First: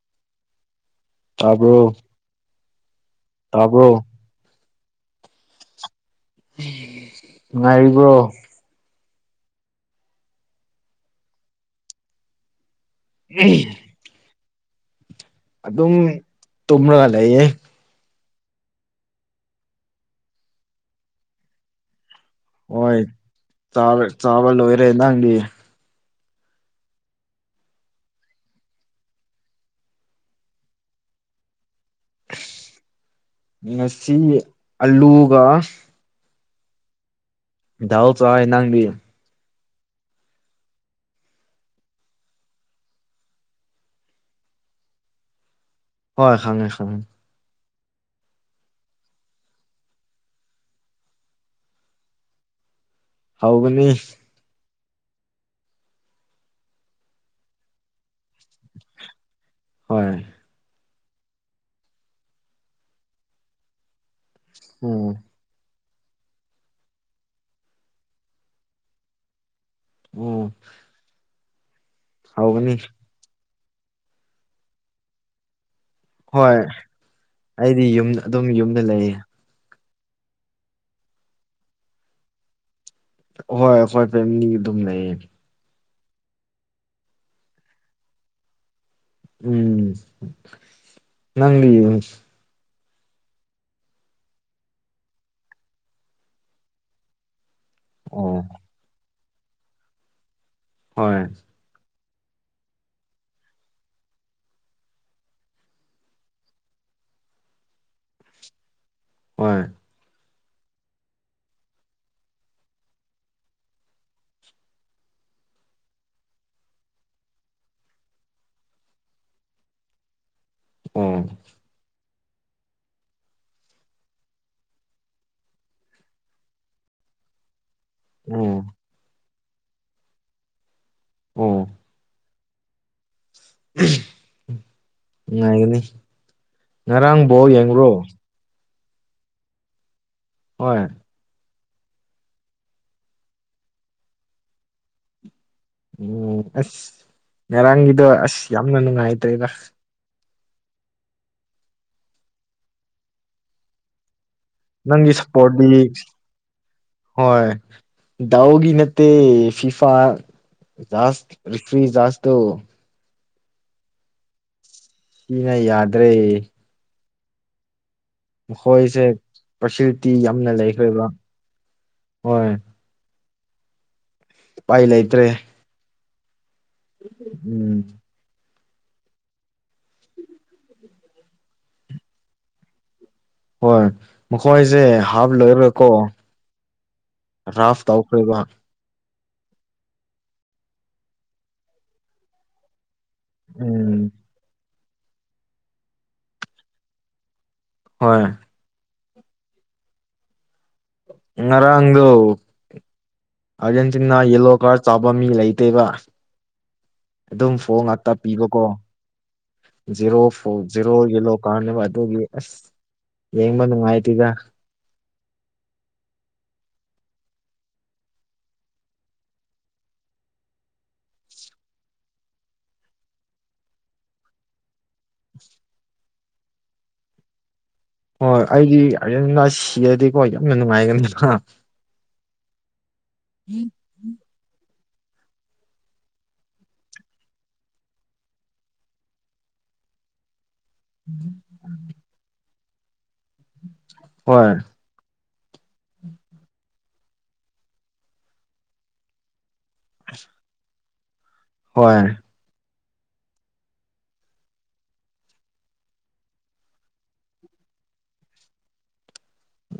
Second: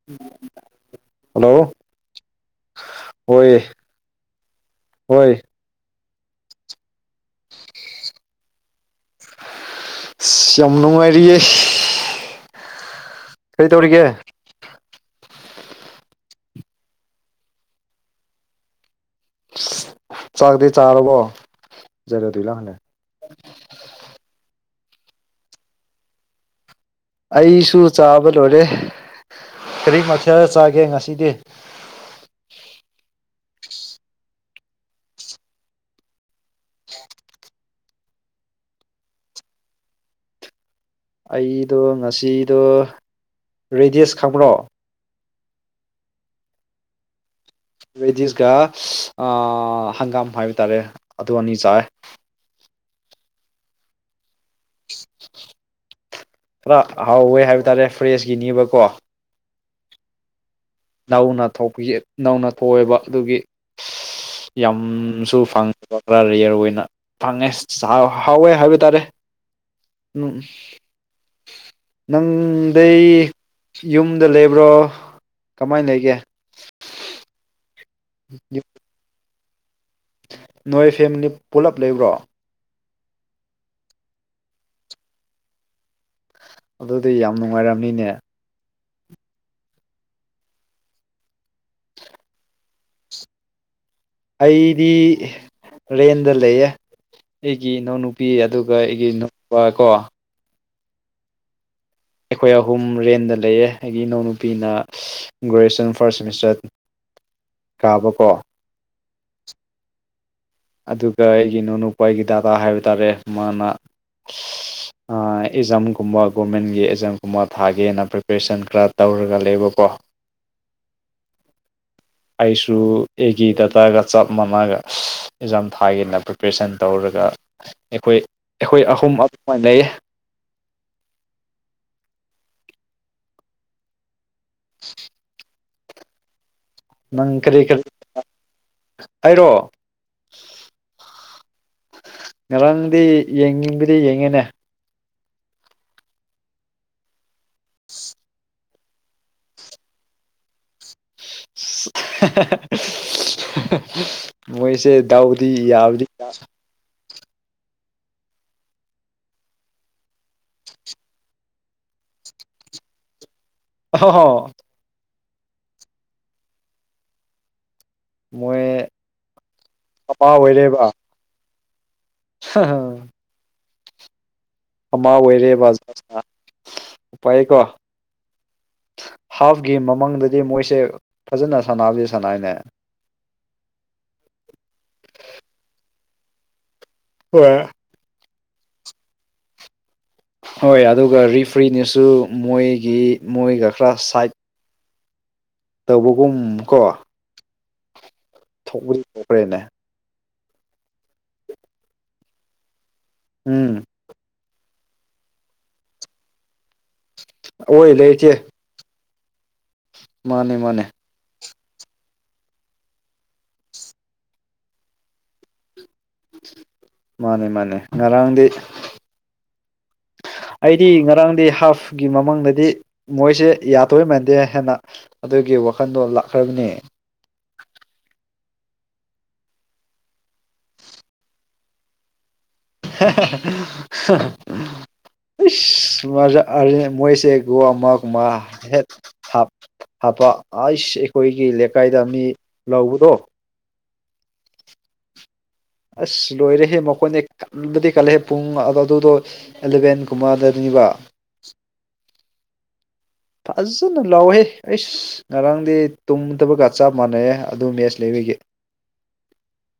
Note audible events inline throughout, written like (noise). (unintelligible) Hello ꯇꯥꯕꯔꯣ ꯍꯣꯏ ꯇꯥꯕꯔꯣ ꯍꯣꯏ ꯉꯥꯏꯔꯤꯕ꯭ꯔꯣ ꯌꯥꯝ ꯅꯨꯃꯔꯤꯌꯦ ꯀꯔꯤ ꯇꯧꯔꯤꯒꯦ ꯑꯗꯨꯝ ꯇꯨꯝꯂꯒ ꯂꯩꯌꯦꯦ ꯆꯥꯛꯇꯤ ꯆꯥꯔꯕꯣ (unintelligible) ꯍꯣꯏ ꯆꯥꯕ ꯂꯣꯏꯔꯦ ꯅꯪꯗꯤ ꯑꯩꯁꯨ ꯆꯥꯕ ꯂꯣꯏꯔꯦ ꯀꯔꯤꯛ ꯃꯊꯦꯜ ꯆꯥꯒꯦ ꯉꯁꯤꯗꯤ ꯉꯁꯤ ꯑꯂꯨꯒ ꯗꯥꯎ ꯆ ꯅꯪꯂꯤ ꯑꯩꯗꯣ ꯉꯁꯤꯗꯣ ꯔꯦꯗꯤꯁ ꯈꯪꯕ꯭ꯔꯣ ꯍꯣꯏ ꯈꯉꯦ ꯈꯉꯦ ꯔꯦꯗꯤꯁꯀ ꯍꯪꯒꯥꯝ ꯍꯥꯏꯕ ꯇꯥꯔꯦ ꯑꯗꯨ ꯑꯅꯤ ꯆꯥꯏ ꯍꯧꯒꯅꯤ ꯈꯔ ꯍꯥꯎꯋꯦ ꯍꯥꯏꯕ ꯇꯥꯔꯦ ꯐ꯭ꯔꯦꯁꯀꯤꯅꯦꯕꯀꯣ ꯍꯣꯏ ꯅꯧꯅ ꯅꯧꯅ ꯊꯣꯛꯑꯦꯕ ꯑꯗꯨꯒꯤ ꯎꯝ ꯌꯥꯝꯁꯨ ꯐꯪꯉꯤ ꯕꯔꯤꯌꯔ ꯑꯣꯏꯅ ꯐꯪꯉꯦ ꯍꯥꯎꯋꯦ ꯍꯥꯏꯕ ꯇꯥꯔꯦ ꯎꯝ ꯍꯥꯎꯒꯅꯤ ꯅꯪꯗꯩ ꯌꯨꯝꯗ ꯂꯩꯕ꯭ꯔꯣ ꯀꯃꯥꯏꯅ ꯂꯩꯒꯦ ꯍꯣꯏ ꯑꯩꯗꯤ ꯌꯨꯝ ꯑꯗꯨꯝ ꯌꯨꯝꯗ ꯂꯩꯌꯦ ꯅꯣꯏ ꯐꯦꯝꯃꯤꯂꯤ ꯄꯨꯂꯞ ꯂꯩꯕ꯭ꯔꯣ ꯍꯣꯏ ꯍꯣꯏ ꯐꯦꯃꯤꯅꯤ ꯑꯗꯨꯝ ꯂꯩꯌꯦ ꯑꯗꯨꯗꯤ ꯌꯥꯝ ꯅꯨꯡꯉꯥꯏꯔꯝꯅꯤꯅꯦ ꯎꯝ ꯅꯪꯗꯤ ꯑꯩꯗꯤ ꯔꯦꯟꯗ ꯂꯩꯌꯦ ꯑꯩꯒꯤ ꯏꯅꯥꯎꯅꯨꯄꯤ ꯑꯣ ꯑꯗꯨꯒ ꯑꯗꯨꯒ ꯑꯩꯒꯤ ꯅꯨꯄꯥ ꯀꯣ ꯍꯣꯏ ꯑꯩꯈꯣꯏ ꯑꯍꯨꯝ ꯔꯦꯟꯗ ꯂꯩꯌꯦ ꯑꯩꯒꯤ ꯏꯅꯥꯎ ꯅꯨꯨꯄꯤꯅ ꯒ꯭ꯔꯦꯖꯨꯑꯦꯁꯟ ꯐꯥꯔꯁ ꯁꯦꯃꯤꯁꯇꯔ ꯇꯥꯕꯥꯕꯀꯣ ꯍꯣꯏ ꯑꯗꯨꯒ ꯑꯩꯒꯤ ꯏꯅꯥꯎꯅꯨꯄꯥ ꯑꯩꯒꯤ ꯗꯥꯗꯥ ꯍꯥꯏꯕ ꯇꯥꯔꯦ ꯃꯥꯅ (unintelligible) ꯑꯦꯛꯖꯥꯝꯒꯨꯝꯕ ꯒꯣꯔꯃꯦꯟꯒꯤ ꯑꯦꯛꯖꯥꯝꯒꯨꯝꯕ ꯊꯥꯒꯦꯅ ꯄ꯭ꯔꯤꯄꯦꯔꯦꯁꯟ ꯈꯔ ꯇꯧꯔꯒ ꯂꯩꯕꯀꯣ ꯎꯝ ꯑꯩꯁꯨ ꯑꯩꯒꯤ ꯗꯥꯗꯥꯒ ꯆꯞ ꯃꯃꯥꯒ ꯑꯦꯛꯖꯥꯝ ꯊꯥꯒꯦꯅ ꯄ꯭ꯔꯤꯄꯦꯔꯦꯁꯟ ꯇꯧꯔꯒ ꯑꯩꯈꯣꯏ ꯑꯣ ꯑꯩꯈꯣꯏ ꯑꯍꯨꯝ ꯑꯃ ꯂꯩ ꯑꯣ (unintelligible) ꯉꯔꯥꯡ ꯅꯪ ꯕꯣꯜ ꯀꯔꯤ ꯀꯔꯤ ꯌꯦꯡꯕ꯭ꯔꯣ ꯍꯥꯏꯔꯣ ꯍꯣꯏ ꯉꯔꯥꯡꯗꯤ ꯌꯦꯡꯅꯤꯡꯕꯗꯤ ꯌꯦꯡꯉꯤꯅꯦ ꯎꯝ ꯑꯁ ꯉꯔꯥꯡꯒꯤꯗꯣ ꯑꯁ ꯌꯥꯝꯅ ꯅꯨꯡꯉꯥꯏꯇ꯭ꯔꯦꯕ ꯃꯣꯏꯁꯦ ꯅꯪꯒꯤ ꯗꯎꯗꯤ ꯁꯞꯄꯣꯔꯠꯇꯤ ꯌꯥꯕꯗꯤ ꯌꯥ ꯍꯣꯏ ꯗꯎꯒꯤ ꯅꯠꯇꯦ ꯐꯤꯐꯥ (unintelligible) ꯍꯣ ꯍꯣ ꯁꯤ ꯅ ꯌꯥꯗ꯭ꯔꯦ ꯃꯣꯏ ꯃꯈꯣꯏꯁꯦ ꯐꯦꯁꯤꯂꯤꯇꯤ ꯑꯃ ꯌꯥꯝꯅ ꯑꯣꯏꯔꯦꯕ ꯂꯩꯈ꯭ꯔꯦꯕ ꯍꯣꯏ (unintelligible) ꯎꯄꯥꯏ ꯑꯃ ꯂꯩꯇ꯭ꯔꯦ ꯑꯣꯏꯔꯦ ꯕꯖꯥꯔ ꯎꯄꯥꯏꯀꯣ ꯎꯝ ꯍꯥꯐꯀꯤ ꯃꯃꯥꯡꯗꯗꯤ ꯃꯣꯏꯁꯦ ꯐꯖꯅ ꯁꯥꯟꯅꯕꯁꯦ ꯁꯥꯟꯅꯩꯅꯦ ꯍꯣꯏ ꯃꯈꯣꯏꯁꯦ ꯍꯥꯐ ꯂꯣꯏꯔꯒꯀꯣ ꯍꯣꯏ ꯍꯥꯐ ꯇꯧꯈ꯭ꯔꯤꯕ ꯍꯣꯏ ꯑꯗꯨꯒ ꯔꯤꯐ꯭ꯔꯤꯅꯁꯨ ꯃꯣꯏꯒꯤ ꯃꯣꯏꯒ ꯈꯔ ꯎꯝ ꯁꯥꯏꯠ ꯇꯧꯕꯒꯨꯝ ꯀꯣ ꯍꯣꯏ ꯊꯣꯛꯄꯗꯤ ꯊꯣꯛꯈ꯭ꯔꯦꯅꯦ ꯉꯔꯥꯡꯗꯨ ꯎꯝ ꯑꯥꯔꯖꯦꯟꯇꯤꯅꯥ ꯌꯦꯜꯂꯣ ꯀꯥꯔ ꯆꯥꯕ ꯃꯤ ꯂꯩꯇꯦꯕ ꯑꯗꯨꯝ ꯐꯣꯜ ꯑꯣꯏ ꯉꯥꯛꯇ ꯂꯩꯔꯤꯛꯁꯦ ꯄꯤꯕꯀꯣ ꯖꯦꯔꯣ ꯃꯥꯅꯦ ꯐꯣꯜ ꯃꯥꯅꯦ ꯖꯦꯔꯣ ꯌꯦꯂꯣ ꯀꯥꯎꯅꯦꯅꯕ ꯑꯗꯨꯒꯤ ꯑꯁ ꯌꯦꯡꯕ ꯅꯨꯡꯉꯥꯏꯇꯗ ꯃꯥꯅꯦ ꯃꯥꯅꯦ ꯉꯔꯥꯡꯗꯤ ꯑꯩꯗꯤ ꯉꯔꯥꯡꯗꯤ ꯍꯥꯐꯀꯤ ꯃꯃꯥꯡꯗꯗꯤ ꯃꯣꯏꯁꯦ ꯌꯥꯗꯣꯏ ꯃꯥꯟꯗꯦ ꯍꯥꯏꯅ ꯑꯗꯨꯒꯤ ꯋꯥꯈꯟꯗꯣ ꯂꯥꯛꯈ꯭ꯔꯕꯅꯦ ꯍꯣꯏ ꯑꯩꯗꯤ ꯁꯤꯔꯗꯤꯀꯣ ꯌꯥꯝꯅ ꯅꯨꯡꯉꯥꯏꯒꯅꯤꯅ (unintelligible) ꯏꯁ ꯃꯣꯏꯁꯦꯒꯣ ꯑꯃꯛ ꯃꯥ ꯍꯦ ꯍꯥꯞ ꯍꯥꯞꯄ ꯑꯩꯁ ꯑꯩꯈꯣꯏꯒꯤ ꯂꯩꯀꯥꯏꯗ ꯃꯤ ꯂꯧꯕꯗꯣ ꯍꯣꯏ ꯑꯁ ꯂꯣꯏꯔꯦꯍꯦ ꯃꯈꯣꯏꯅꯦ ꯀꯟꯕꯗꯤ ꯀꯜꯂꯑꯦ ꯄꯨꯡ ꯑꯗꯨꯗꯣ ꯑꯦꯂꯕꯦꯟ ꯀꯨꯝꯕꯗꯕ ꯍꯣꯏ ꯐꯖꯅ ꯂꯥꯎꯍꯦ ꯑꯩꯁ ꯉꯔꯥꯡꯗꯤ ꯇꯨꯝ ꯊꯕꯛꯀ ꯆꯞ ꯃꯥꯟꯅꯩꯦ ꯑꯗꯨ ꯃꯦꯁ ꯂꯩꯕꯒꯤ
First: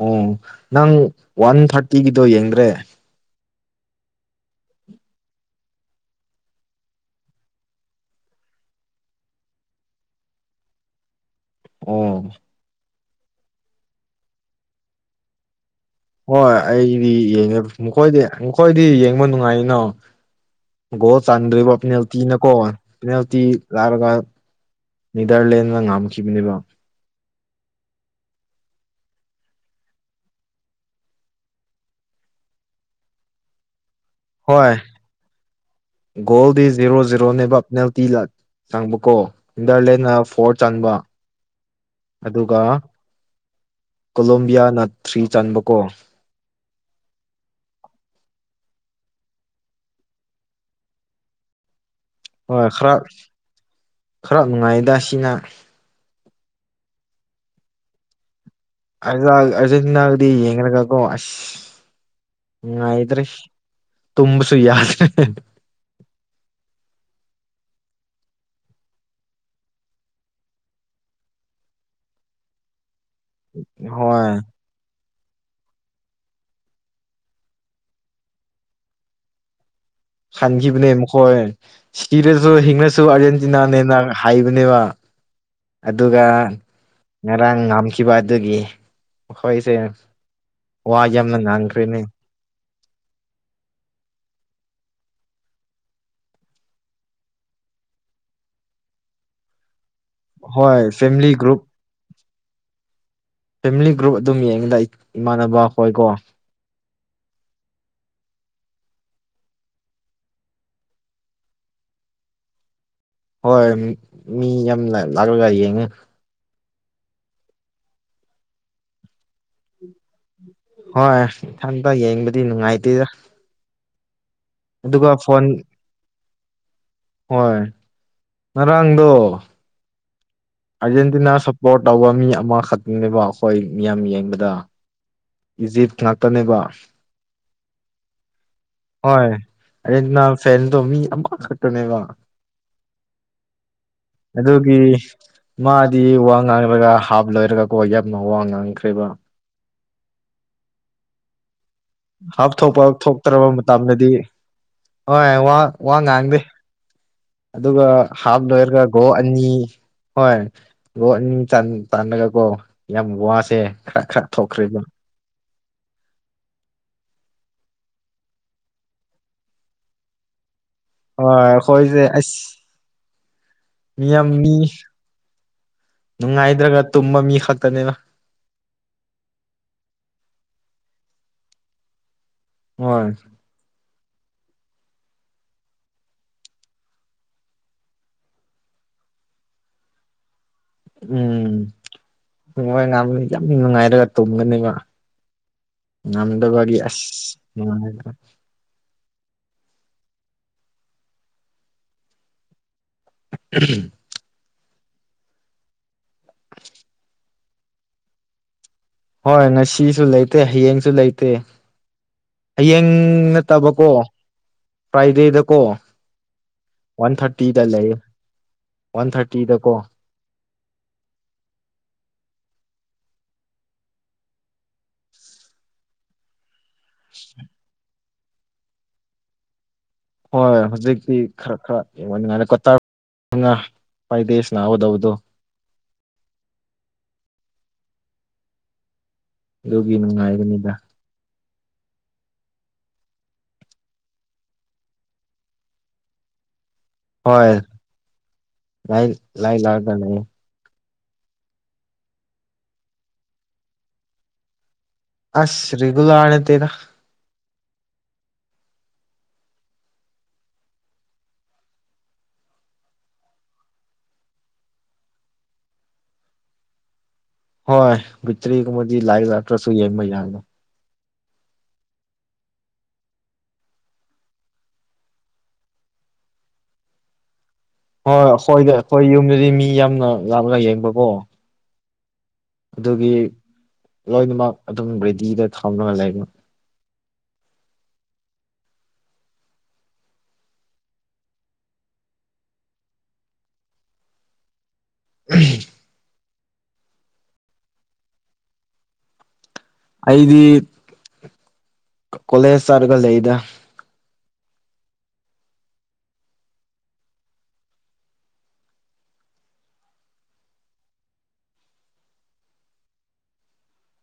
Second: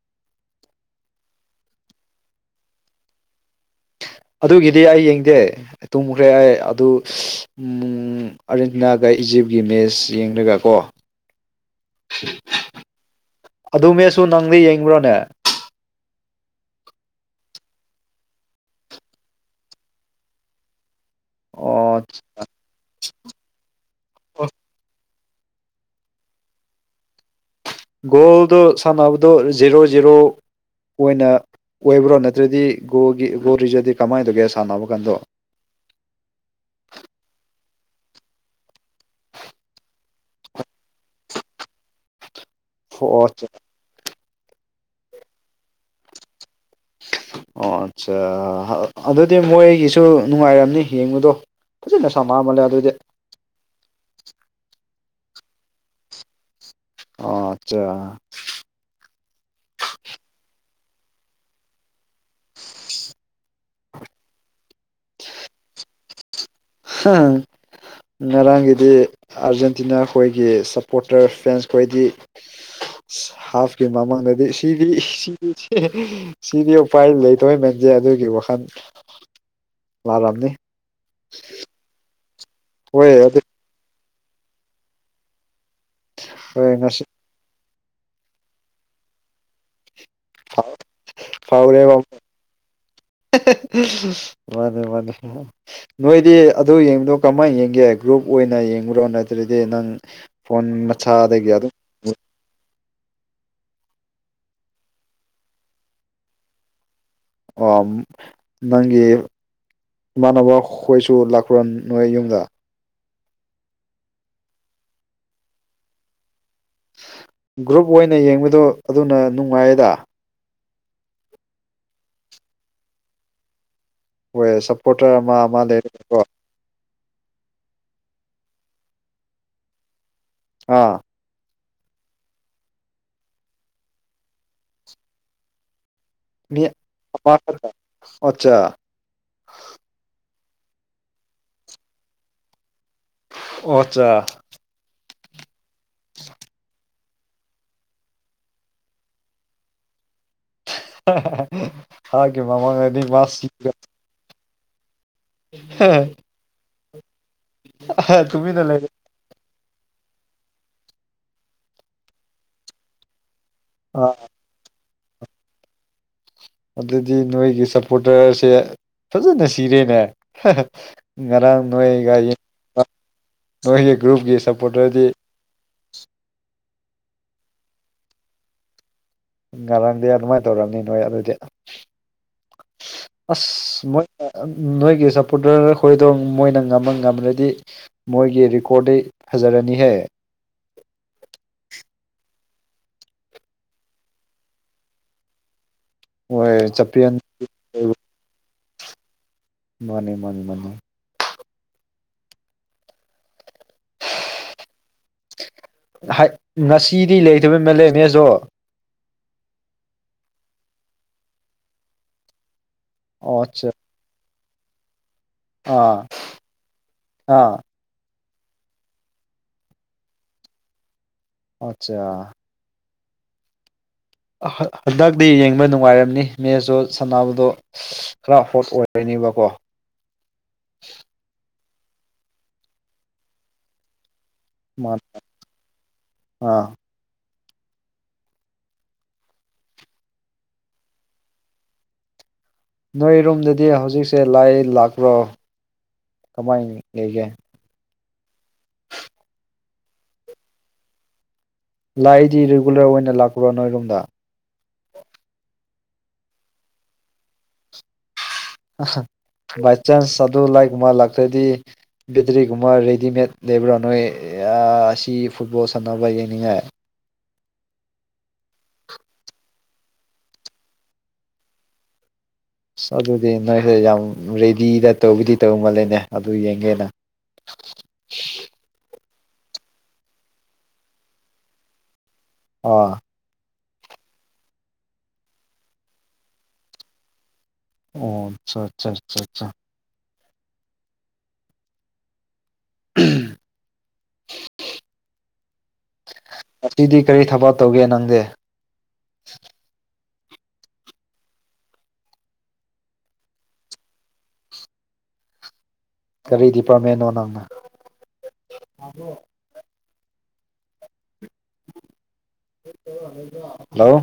ꯑꯣ ꯅꯪ ꯋꯥꯟ ꯊꯥꯔꯇꯤꯒꯤꯗꯣ ꯌꯦꯡꯗ꯭ꯔꯦ ꯑꯗꯨꯒꯤꯗꯤ ꯑꯩ ꯌꯦꯡꯗꯦ ꯇꯨꯝꯈ꯭ꯔꯦ ꯑꯩ ꯑꯗꯨ ꯑꯥꯔꯖꯦꯟꯇꯤꯅꯥꯒ ꯏꯖꯤꯞꯀꯤ ꯃꯦꯁ ꯌꯦꯡꯒ ꯀꯣ ꯑꯣ ꯑꯗꯨꯃꯦꯁꯨ ꯅꯪꯗꯤ ꯌꯦꯡꯕ꯭ꯔꯣꯅꯦ ꯍꯣꯏ ꯑꯩꯗꯤ ꯌꯦꯡꯉꯦ ꯃꯈꯣꯏꯗꯤ ꯃꯈꯣꯏꯗꯤ ꯌꯦꯡꯕ ꯅꯨꯡꯉꯥꯏꯅꯣ ꯒꯣ ꯆꯥꯟꯗꯔꯤꯕ ꯑꯄꯤꯅ ꯑꯣ ꯇꯤ ꯅꯀꯣ ꯑ ꯇꯤ ꯂꯥꯔꯒ ꯅꯤꯗꯔꯂꯦꯟꯗ ꯉꯝꯈꯤꯕꯅꯤꯕ ꯒꯣꯜꯗꯣ ꯁꯥꯟꯅꯕꯗꯣ ꯖꯦꯔꯣ ꯖꯦꯔꯣ ꯑꯣꯏꯅ ꯑꯣꯏꯕ꯭ꯔꯣ ꯅꯠꯇ꯭ꯔꯗꯤ ꯒꯣꯒꯤ ꯒꯣꯔꯤꯖꯗꯤ ꯀꯃꯥꯏꯅ ꯇꯧꯒꯦ ꯁꯥꯟꯅꯕ ꯀꯥꯟꯗꯣ ꯒꯣꯜ ꯗ ꯖꯤꯔꯣ ꯖꯤꯔꯣꯅꯦꯕ ꯄꯦꯅꯥꯜꯇꯤ ꯂꯥꯛ ꯆꯪꯕꯀꯣ ꯏꯟꯗꯔꯂꯦꯅ ꯐꯣꯔꯠ ꯆꯪꯕ ꯑꯗꯨꯒ (unintelligible) ꯀꯣꯂꯣꯝꯕꯤꯌꯥꯅ ꯊ꯭ꯔꯤ ꯆꯟꯕ ꯀꯣ ꯑꯣ ꯑꯠꯆꯥ ꯑꯗꯨꯗꯤ ꯃꯣꯏꯒꯤꯁꯨ ꯅꯨꯡꯉꯥꯏꯔꯝꯅꯤ ꯌꯦꯡꯕꯗꯣ (unintelligible) ꯍꯣꯏ ꯈꯔ ꯈꯔ ꯅꯨꯡꯉꯥꯏꯗ ꯁꯤꯅ ꯑꯣ ꯑꯆꯥ (unintelligible) (unintelligible) (unintelligible) ꯉꯔꯥꯡꯒꯤꯗꯤ ꯑꯥꯔꯖꯦꯟꯇꯤꯅꯥ ꯈꯣꯏꯒꯤ ꯁꯞꯄꯣꯔꯇꯔ ꯐꯦꯟꯁ ꯈꯣꯏꯗꯤ (inaudible) ꯍꯥꯐꯀꯤ ꯃꯃꯥꯡ ꯍꯣꯏ ꯅꯗꯤ ꯁꯤꯗꯤ ꯁꯤ ꯁꯤꯗꯤ ꯎꯄꯥꯏ ꯂꯩꯇꯧꯃꯦꯟꯁꯦ ꯑꯗꯨꯒꯤ ꯋꯥꯈꯜ (unintelligible) ꯂꯥꯛꯔꯝꯅꯤ ꯈꯥꯟꯈꯤꯕꯅꯦ ꯃꯈꯣꯏ ꯁꯤꯔꯁꯨ ꯍꯤꯡꯉꯁꯨ ꯍꯣꯏ ꯑꯗꯨ ꯑꯥꯔꯖꯦꯟꯇꯤꯅꯥꯅꯦꯅ ꯍꯥꯏꯕꯅꯦꯕ ꯑꯗꯨꯒ ꯍꯣꯏ ꯉꯁꯤ ꯉꯔꯥꯡ ꯉꯝꯈꯤꯕ ꯑꯗꯨꯒꯤ ꯍꯣꯏꯁꯦ ꯐꯥꯎ ꯐꯥꯎꯔꯦ ꯃꯥꯅꯤ ꯃꯥꯅꯤ ꯅꯣꯏꯗꯤ ꯑꯗꯨ ꯌꯦꯡꯕꯗꯣ ꯀꯃꯥꯏꯅ ꯌꯦꯡꯒꯦ ꯒ꯭ꯔꯨꯞ ꯑꯣꯏꯅ ꯌꯦꯡꯕ꯭ꯔꯣ ꯅꯠꯇ꯭ꯔꯗꯤ ꯅꯪ ꯐꯣꯟ ꯍꯣꯏ ꯐꯦꯃꯤꯂꯤ ꯃꯆꯥꯗꯒ ꯒ꯭ꯔꯨꯞ ꯑꯗꯨ ꯐꯦꯃꯤꯂꯤ ꯒ꯭ꯔꯨꯞ ꯑꯗꯨꯝ ꯌꯦꯡꯉꯤꯗ ꯑꯩ ꯏꯃꯥꯟꯅꯕ ꯍꯣꯏꯀꯣ ꯑ ꯅꯪꯒꯤ ꯏꯃꯥꯟꯅꯕ ꯈꯣꯏꯁꯨ ꯂꯥꯛꯄꯔ ꯅꯣꯏ ꯌꯨꯝꯗ ꯍꯣꯏ ꯃꯤ ꯌꯥꯝ ꯂꯥꯛꯂꯒ ꯌꯦꯡꯉꯦ ꯒ꯭ꯔꯨꯞ ꯑꯣꯏꯅ ꯌꯦꯡꯕꯗꯣ ꯑꯗꯨꯅ ꯅꯨꯡꯉꯥꯏꯌꯦꯗ ꯍꯣꯏ ꯏꯊꯟꯇ ꯌꯦꯡꯕꯗꯤ ꯅꯨꯡꯉꯥꯏꯇꯦꯗ ꯍꯣꯏ ꯁꯞꯄꯣꯔꯇꯔ ꯑꯃ ꯐꯣꯟ ꯑꯃ ꯂꯩꯔꯀꯣ ꯍꯣꯏ ꯉꯔꯥꯡꯗꯣ ꯑꯥ ꯑꯥꯔꯖꯦꯟꯇꯤꯅꯥ ꯁꯄꯣꯔꯠ ꯇꯧꯕ ꯃꯤ ꯑꯃꯈꯛꯇꯅꯦꯕ ꯑꯩꯈꯣꯏ ꯃꯤꯌꯥꯝ ꯌꯦꯡꯕꯗ ꯏꯖꯤꯞ ꯉꯥꯛꯇꯅꯦꯕ ꯃꯤ ꯑꯃꯈꯛꯇ ꯑꯣꯆꯥ ꯍꯣꯏ ꯑꯔꯖꯦꯟꯇꯤꯅꯥ ꯐꯦꯟꯗꯣ ꯃꯤ ꯑꯃꯈꯛꯇꯅꯦꯕ ꯑꯣꯆꯥ ꯑꯗꯨꯒꯤ ꯃꯥꯗꯤ ꯋꯥ ꯉꯥꯡꯔꯒ ꯍꯥꯞ ꯂꯣꯏꯔꯒꯀꯣ ꯌꯥꯝꯅ ꯋꯥ ꯉꯥꯡꯈ꯭ꯔꯦꯕ ꯑ ꯍꯥ ꯍꯥ ꯍꯥꯞꯊꯣꯛꯄ ꯊꯣꯛꯇ꯭ꯔꯕ ꯃꯇꯝꯗꯗꯤ ꯍꯣꯏ ꯋꯥ ꯋꯥ ꯉꯥꯡꯗꯦ ꯑꯗꯨꯒ ꯍꯥꯞ ꯇꯨꯃꯤꯟꯅ ꯂꯣꯏꯔꯒ ꯂꯩꯔꯦ ꯒꯣꯜ ꯑꯅꯤ ꯍꯣꯏ ꯒꯣꯜ ꯑꯅꯤ ꯆꯟꯕꯗꯀꯣ ꯌꯥꯝ ꯋꯥꯁꯦ ꯈꯔ ꯑꯥ ꯈꯔ ꯊꯣꯛꯈ꯭ꯔꯦꯕ ꯑꯗꯨꯗꯤ ꯅꯣꯏꯒꯤ ꯁꯞꯄꯣꯔꯇꯔꯁꯦ ꯐꯖꯅ ꯁꯤꯔꯦꯅꯦ ꯍꯣꯏ ꯉꯔꯥꯡ ꯑꯩꯈꯣꯏꯁꯦ ꯅꯣꯏꯒ ꯌꯦ ꯑꯁ ꯅꯣꯏꯒꯤ ꯃꯤ ꯌꯥꯝ ꯒ꯭ꯔꯨꯞꯀꯤ ꯃꯤ ꯁꯞꯄꯣꯔꯇꯔꯗꯤ ꯅꯨꯡꯉꯥꯏꯗ꯭ꯔꯒ ꯇꯨꯝꯕ ꯃꯤ ꯈꯛꯇꯅꯦꯅ ꯉꯔꯥꯡꯗꯤ ꯑꯗꯨꯃꯥꯏꯅ ꯇꯧꯔꯝꯅꯤ ꯅꯣꯏ ꯑꯗꯨꯗꯤ ꯍꯣꯏ ꯑꯁ ꯃꯣꯏ ꯅꯣꯏꯒꯤ ꯁꯞꯄꯣꯔꯇꯔ ꯑꯩꯈꯣꯏꯗꯣ ꯃꯣꯏꯅ ꯉꯝꯃ ꯉꯝꯃ꯭ꯔꯗꯤ ꯃꯣꯏꯒꯤ ꯔꯦꯀꯣꯔꯠꯇꯤ ꯐꯖꯔꯅꯤꯍꯦ ꯎꯝ ꯍꯣꯏ ꯉꯥꯡꯕꯅꯤ ꯌꯥꯝ ꯅꯨꯡꯉꯥꯏꯔꯒ ꯇꯨꯝꯒꯅꯦꯕ ꯃꯣꯏ ꯉꯗꯕꯒꯤ ꯆꯝꯄꯤꯌꯟ ꯑꯁ ꯃꯥꯅꯤ ꯃꯥꯅꯤ ꯃꯥꯅꯤ ꯎꯝ ꯉꯁꯤꯗꯤ ꯂꯩꯇꯕ ꯃꯥꯜꯂꯦꯅꯦ ꯍꯣꯏ ꯉꯁꯤꯁꯨ ꯂꯩꯇꯦ ꯍꯌꯦꯡꯁꯨ ꯂꯩꯇꯦ ꯍꯌꯦꯡ ꯑꯣ ꯑꯠꯆꯥ ꯅꯠꯇꯕꯀꯣ ꯐ꯭ꯔꯥꯏꯗꯦꯗ ꯀꯣ ꯑꯥ ꯋꯥꯟ ꯑꯥ ꯊꯥꯔꯇꯤꯗ ꯂꯩ ꯋꯥꯟ ꯊꯥꯔꯇꯤꯗ ꯀꯣ ꯑꯆꯥ ꯍꯟꯗꯛꯇꯤ ꯌꯦꯡꯕ ꯅꯨꯡꯉꯥꯏꯔꯝꯅꯤ ꯃꯦꯁꯇꯨ ꯁꯥꯟꯅꯕꯗꯣ ꯈꯔ ꯍꯣꯠ ꯑꯣꯏꯔꯅꯦꯕꯀꯣ ꯍꯣꯏꯣꯏ ꯍꯧꯖꯤꯛꯇꯤ ꯈꯔ ꯈꯔꯡ ꯉꯥꯏ ꯃꯥ ꯑꯥ ꯑꯗꯨꯒꯤ ꯅꯨꯡꯉꯥꯏꯕꯅꯤꯗ ꯅꯣꯏꯔꯣꯝꯝꯗꯗꯤ ꯍꯧꯖꯤꯛꯁꯦ ꯂꯥꯏ ꯂꯥꯛꯄ꯭ꯔꯣ ꯀꯃꯥꯏꯅ ꯂꯩꯒꯦ ꯍꯣꯏ ꯂꯥꯏ ꯂꯥꯏ ꯂꯥꯛꯑꯒ ꯂꯩꯌꯦ ꯂꯥꯏꯗꯤ ꯔꯤꯒꯨꯂꯔ ꯑꯣꯏꯅ ꯂꯥꯛꯄ꯭ꯔꯣ ꯅꯣꯏꯔꯣꯝꯗ ꯑꯁ ꯔꯤꯒꯨꯂꯔ ꯅꯠꯇꯦꯗ ꯕꯥꯏ ꯆꯥꯟꯁ ꯁꯥ ꯑꯗꯨ ꯂꯥꯏꯒꯨꯝꯕ ꯂꯥꯛꯇ꯭ꯔꯗꯤ ꯕꯦꯇ꯭ꯔꯤꯒꯨꯝꯕ ꯔꯦꯗꯤꯃꯦꯗ ꯂꯩꯕ꯭ꯔꯥ ꯅꯣꯏ ꯑꯁꯤ ꯐꯨꯠꯕꯣꯜ ꯁꯥꯟꯅꯕ ꯌꯦꯡꯅꯤꯡꯉꯥꯏ ꯍꯣꯏ ꯤꯇ꯭ꯔꯤ ꯀ ꯃ ꯂꯥꯏ ꯌꯥꯇ꯭ꯔꯁꯨ ꯌꯦ ꯌꯥꯗꯣ ꯑꯁ ꯑꯗꯨꯗꯤ ꯅꯣꯏꯁꯦ ꯌꯥꯝ ꯔꯦꯗꯤꯗ ꯇꯧꯕꯗꯤ ꯇꯧ ꯃꯥꯜꯂꯦꯅꯦ ꯑꯗꯨ ꯌꯦꯡꯒꯦꯅ ꯍꯣꯏ ꯑꯩꯈꯣꯏꯗ ꯑꯩꯈꯣꯏ ꯌꯨꯝꯗꯗꯤ ꯃꯤ ꯌꯥꯝꯅ ꯂꯥꯛꯜꯂꯒ ꯌꯦꯡꯕꯀꯣ ꯑꯥ ꯑꯗꯨꯒꯤ ꯂꯣꯏꯅꯃꯛ ꯑꯗꯨꯝ ꯔꯦꯗꯤꯗ ꯊꯝꯒ ꯂꯩꯕ ꯑꯣ ꯑꯆꯥ ꯑꯆꯥ ꯑꯆꯥ ꯑꯆꯥ ꯎꯝ ꯎꯝ (inaudible) ꯉꯁꯤꯗꯤ ꯀꯔꯤ ꯊꯕꯛ ꯇꯧꯒꯦ ꯅꯪꯗꯤꯦ ꯑꯩꯗꯤ ꯀꯣꯂꯦꯖ ꯆꯠꯔꯒ ꯂꯩꯗ ꯀꯔꯤ ꯗꯤꯄꯥꯔꯠꯃꯦꯟꯅꯣ ꯅꯪꯅ ꯍꯜꯂꯣ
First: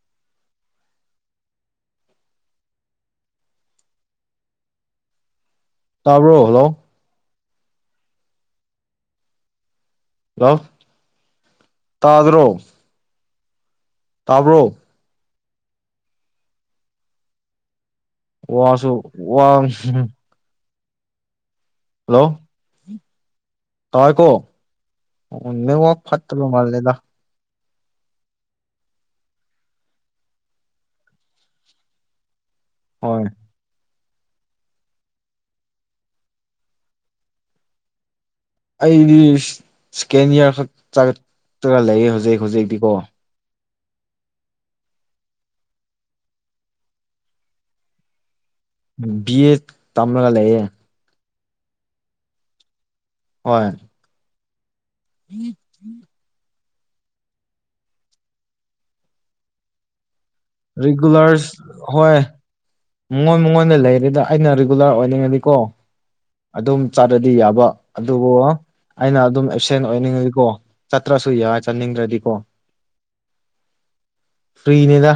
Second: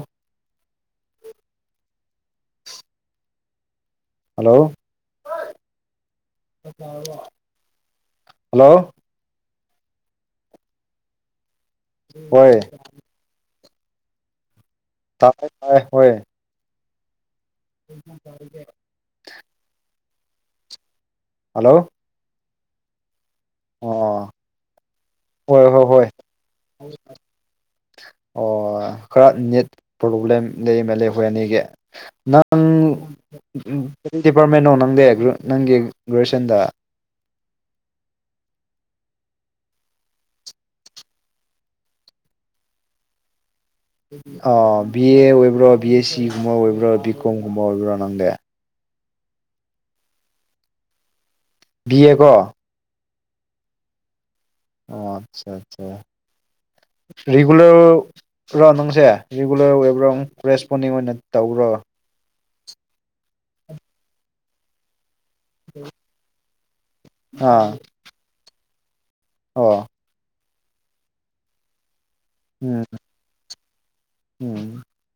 ꯍꯜꯂꯣ ꯇꯥꯕ꯭ꯔꯣ ꯍꯜꯂꯣ ꯍꯜꯂꯣ (unintelligible) ꯍꯣꯏ ꯇꯥꯕ꯭ꯔꯣ ꯇꯥꯏ ꯇꯥꯏ ꯍ ꯎꯝ ꯋꯥꯁꯨ ꯋꯥ ꯍꯜꯂꯣ ꯍꯜꯂꯣ ꯇꯥꯏꯀꯣ ꯑꯣ ꯍꯣꯏ ꯍꯣꯏ ꯅꯦꯠꯋꯥꯛ ꯍꯣꯏ ꯐꯠꯇꯕ ꯃꯥꯜꯂꯦꯗ ꯑꯣ ꯈꯔ ꯅꯦꯠ ꯄ꯭ꯔꯣꯕ꯭ꯂꯦꯝ ꯂꯩꯃ ꯂꯩ ꯍꯣꯏ ꯑꯅꯤꯒꯤ ꯅꯪ ꯍꯣꯏ ꯎ ꯀ ꯗꯤꯄꯥꯔꯠꯃꯦꯟꯅꯣ ꯅꯪꯗ ꯅꯪꯒꯤ ꯒ꯭ꯔꯦꯖꯨꯋꯦꯁꯟꯗ ꯑꯩꯗꯤ ꯁꯦꯀꯦꯟ ꯏꯌꯥꯔ ꯈꯛ ꯆꯥꯒꯂꯒ ꯂꯩꯌꯦ ꯍꯧꯖꯤꯛ ꯍꯧꯖꯤꯛꯇꯤꯀꯣ ꯑ ꯕꯤ ꯑꯦ ꯑꯣꯏꯕ꯭ꯔꯣ ꯕꯤ ꯑꯦꯁ ꯁꯤꯒꯨꯝꯕ ꯑꯣꯏꯕ꯭ꯔꯣ ꯕꯤ ꯀꯣꯝꯒꯨꯝꯕ ꯑꯣꯏꯕ꯭ꯔꯣ ꯅꯪꯗꯦ ꯤ ꯑꯦ ꯇꯝꯂꯒ ꯂꯩꯌꯦꯦ ꯕꯤꯌꯦꯒꯣ ꯍꯣꯏ ꯑꯣ ꯑꯠꯆꯥ ꯑꯠꯆꯥ ꯔꯤꯒꯨꯂꯔ ꯔꯥꯎ ꯅꯪꯁꯦ ꯔꯤꯒꯨꯂꯔ ꯑꯣꯏꯋꯕ꯭ꯔꯥ ꯔꯤꯒꯨꯂꯔ ꯍꯣꯏ ꯃꯉꯣꯟ ꯃꯉꯣꯟꯗ ꯂꯩꯔꯦꯗ ꯑꯩꯅ ꯔꯤꯒꯨꯂꯔ ꯑꯣꯏꯅꯤꯡꯉꯗꯤꯀꯣ ꯑꯗꯨꯝ ꯆꯥꯔꯗꯤ ꯌꯥꯕ ꯑꯥ ꯑꯗꯨꯕꯨ ꯑꯩꯅ ꯑꯗꯨꯝ ꯑꯦꯞꯁꯦꯟ ꯑꯣ ꯑꯣꯏꯅꯤꯡꯉꯒꯤꯀꯣ ꯆꯠꯇ꯭ꯔꯁꯨ ꯌꯥꯏ ꯆꯠꯅꯤꯡꯗ꯭ꯔꯗꯤꯀꯣ ꯎꯝ ꯎꯝ ꯄꯔꯤꯅꯦꯗ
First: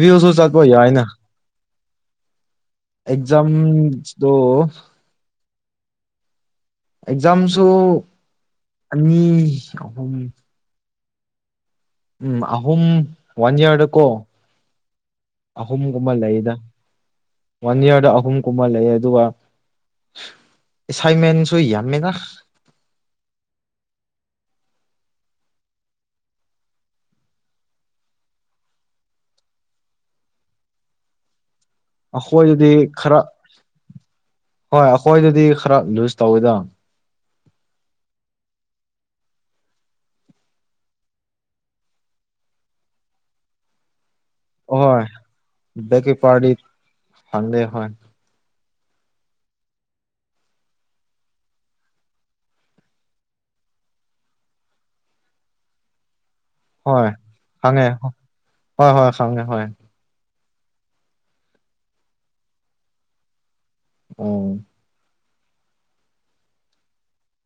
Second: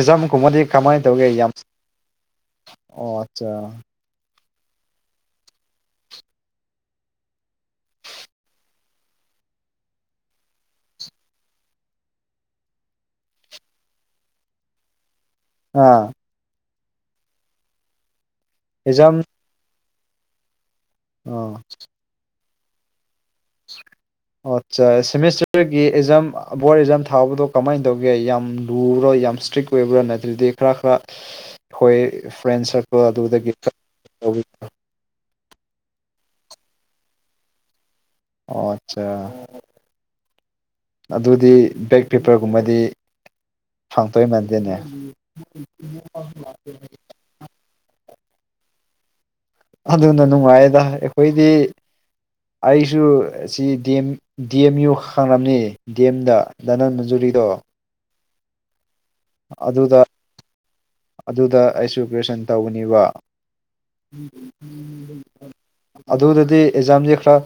ꯐꯖꯝ ꯆꯠꯄ ꯀꯨꯝꯃꯗꯤ ꯌꯥꯏꯅ ꯀꯃꯥꯏꯅ ꯇꯧꯒꯦ ꯌꯥꯝ ꯑꯣ ꯑꯠꯆꯥ ꯑꯦꯛꯖꯝꯗꯣ ꯑꯦꯛꯖꯥꯝꯁꯨ ꯑꯅꯤ ꯑꯍꯨꯝ ꯎꯝ ꯑꯍꯨꯝ ꯋꯥꯟ ꯏꯌꯥꯔꯗꯀꯣ ꯑꯥ ꯑꯍꯨꯝꯒꯨꯝꯕ ꯂꯩꯗ ꯋꯥꯟ ꯏꯌꯥꯔꯗ ꯑꯍꯨꯝꯒꯨꯝꯕ ꯂꯩ ꯑꯦꯛꯖꯥꯝ ꯑꯗꯨꯒ ꯁꯥꯏ ꯃꯦꯟꯁꯨ ꯌꯥꯝꯃꯦꯅ (inaudible) ꯑꯣ ꯑꯠꯆꯥ ꯁꯦꯃꯤꯁꯇꯔꯒꯤ ꯑꯦꯛꯖꯥꯝ ꯕꯣꯔꯗ ꯑꯦꯛꯖꯥꯝ ꯊꯥꯕꯗꯣ ꯀꯃꯥꯏꯅ ꯇꯧꯒꯦ ꯌꯥꯝ ꯂꯨꯔꯣꯏ ꯌꯥꯝ ꯏꯁꯇ꯭ꯔꯤꯛ ꯀꯣꯏꯕ꯭ꯔꯥ ꯅꯠꯇ꯭ꯗꯤ ꯈꯔ ꯈꯔ (unintelligible) ꯍꯣꯏ ꯐ꯭ꯔꯦꯟ ꯑꯩꯈꯣꯏꯗꯗꯤ ꯁꯔꯀꯜ ꯈꯔ ꯑꯗꯨꯗꯒꯤ ꯍꯣꯏ ꯑꯩꯈꯣꯏꯗꯗꯤ ꯈꯔ ꯂꯨꯖ ꯇꯧꯋꯦꯗ ꯑꯣ ꯑꯆꯥ꯫ ꯑꯗꯨꯗꯤ ꯕꯦꯛ ꯄꯦꯄꯔꯒꯨꯝꯕꯗꯤ ꯍꯥꯡꯇꯣꯏꯃꯟ ꯍꯣꯏ ꯕꯦꯛ ꯄꯦꯑꯥꯔꯗꯤ ꯐꯪꯗꯦ ꯍꫭꯏ꯫ ꯑꯗꯨꯅ ꯅꯨꯡꯉꯥꯏꯗ ꯑꯩꯈꯣꯏꯗꯤ ꯑꯩꯁꯨ ꯑꯁꯤ D M D M U ꯈꯪꯂꯝꯅꯤ ꯗꯤꯑꯦꯝꯗꯥ ꯗꯥꯅꯟꯅꯖꯨꯔꯤꯗꯣ꯫ ꯈꯪꯉꯦꯍꫭ ꯍꯣꯏ-ꯍꯣꯏ ꯈꯪꯉꯦ꯫ ꯑꯗꯨꯗ ꯑꯗꯨꯗ ꯑꯩꯁꯨ ꯒ꯭ꯔꯦꯁꯟ ꯇꯧꯒꯅꯤꯕ꯫ ꯎꯝ (inaudible) ꯑꯗꯨꯗꯗꯤ ꯑꯦꯛꯖꯥꯝꯁꯦ ꯈꯔ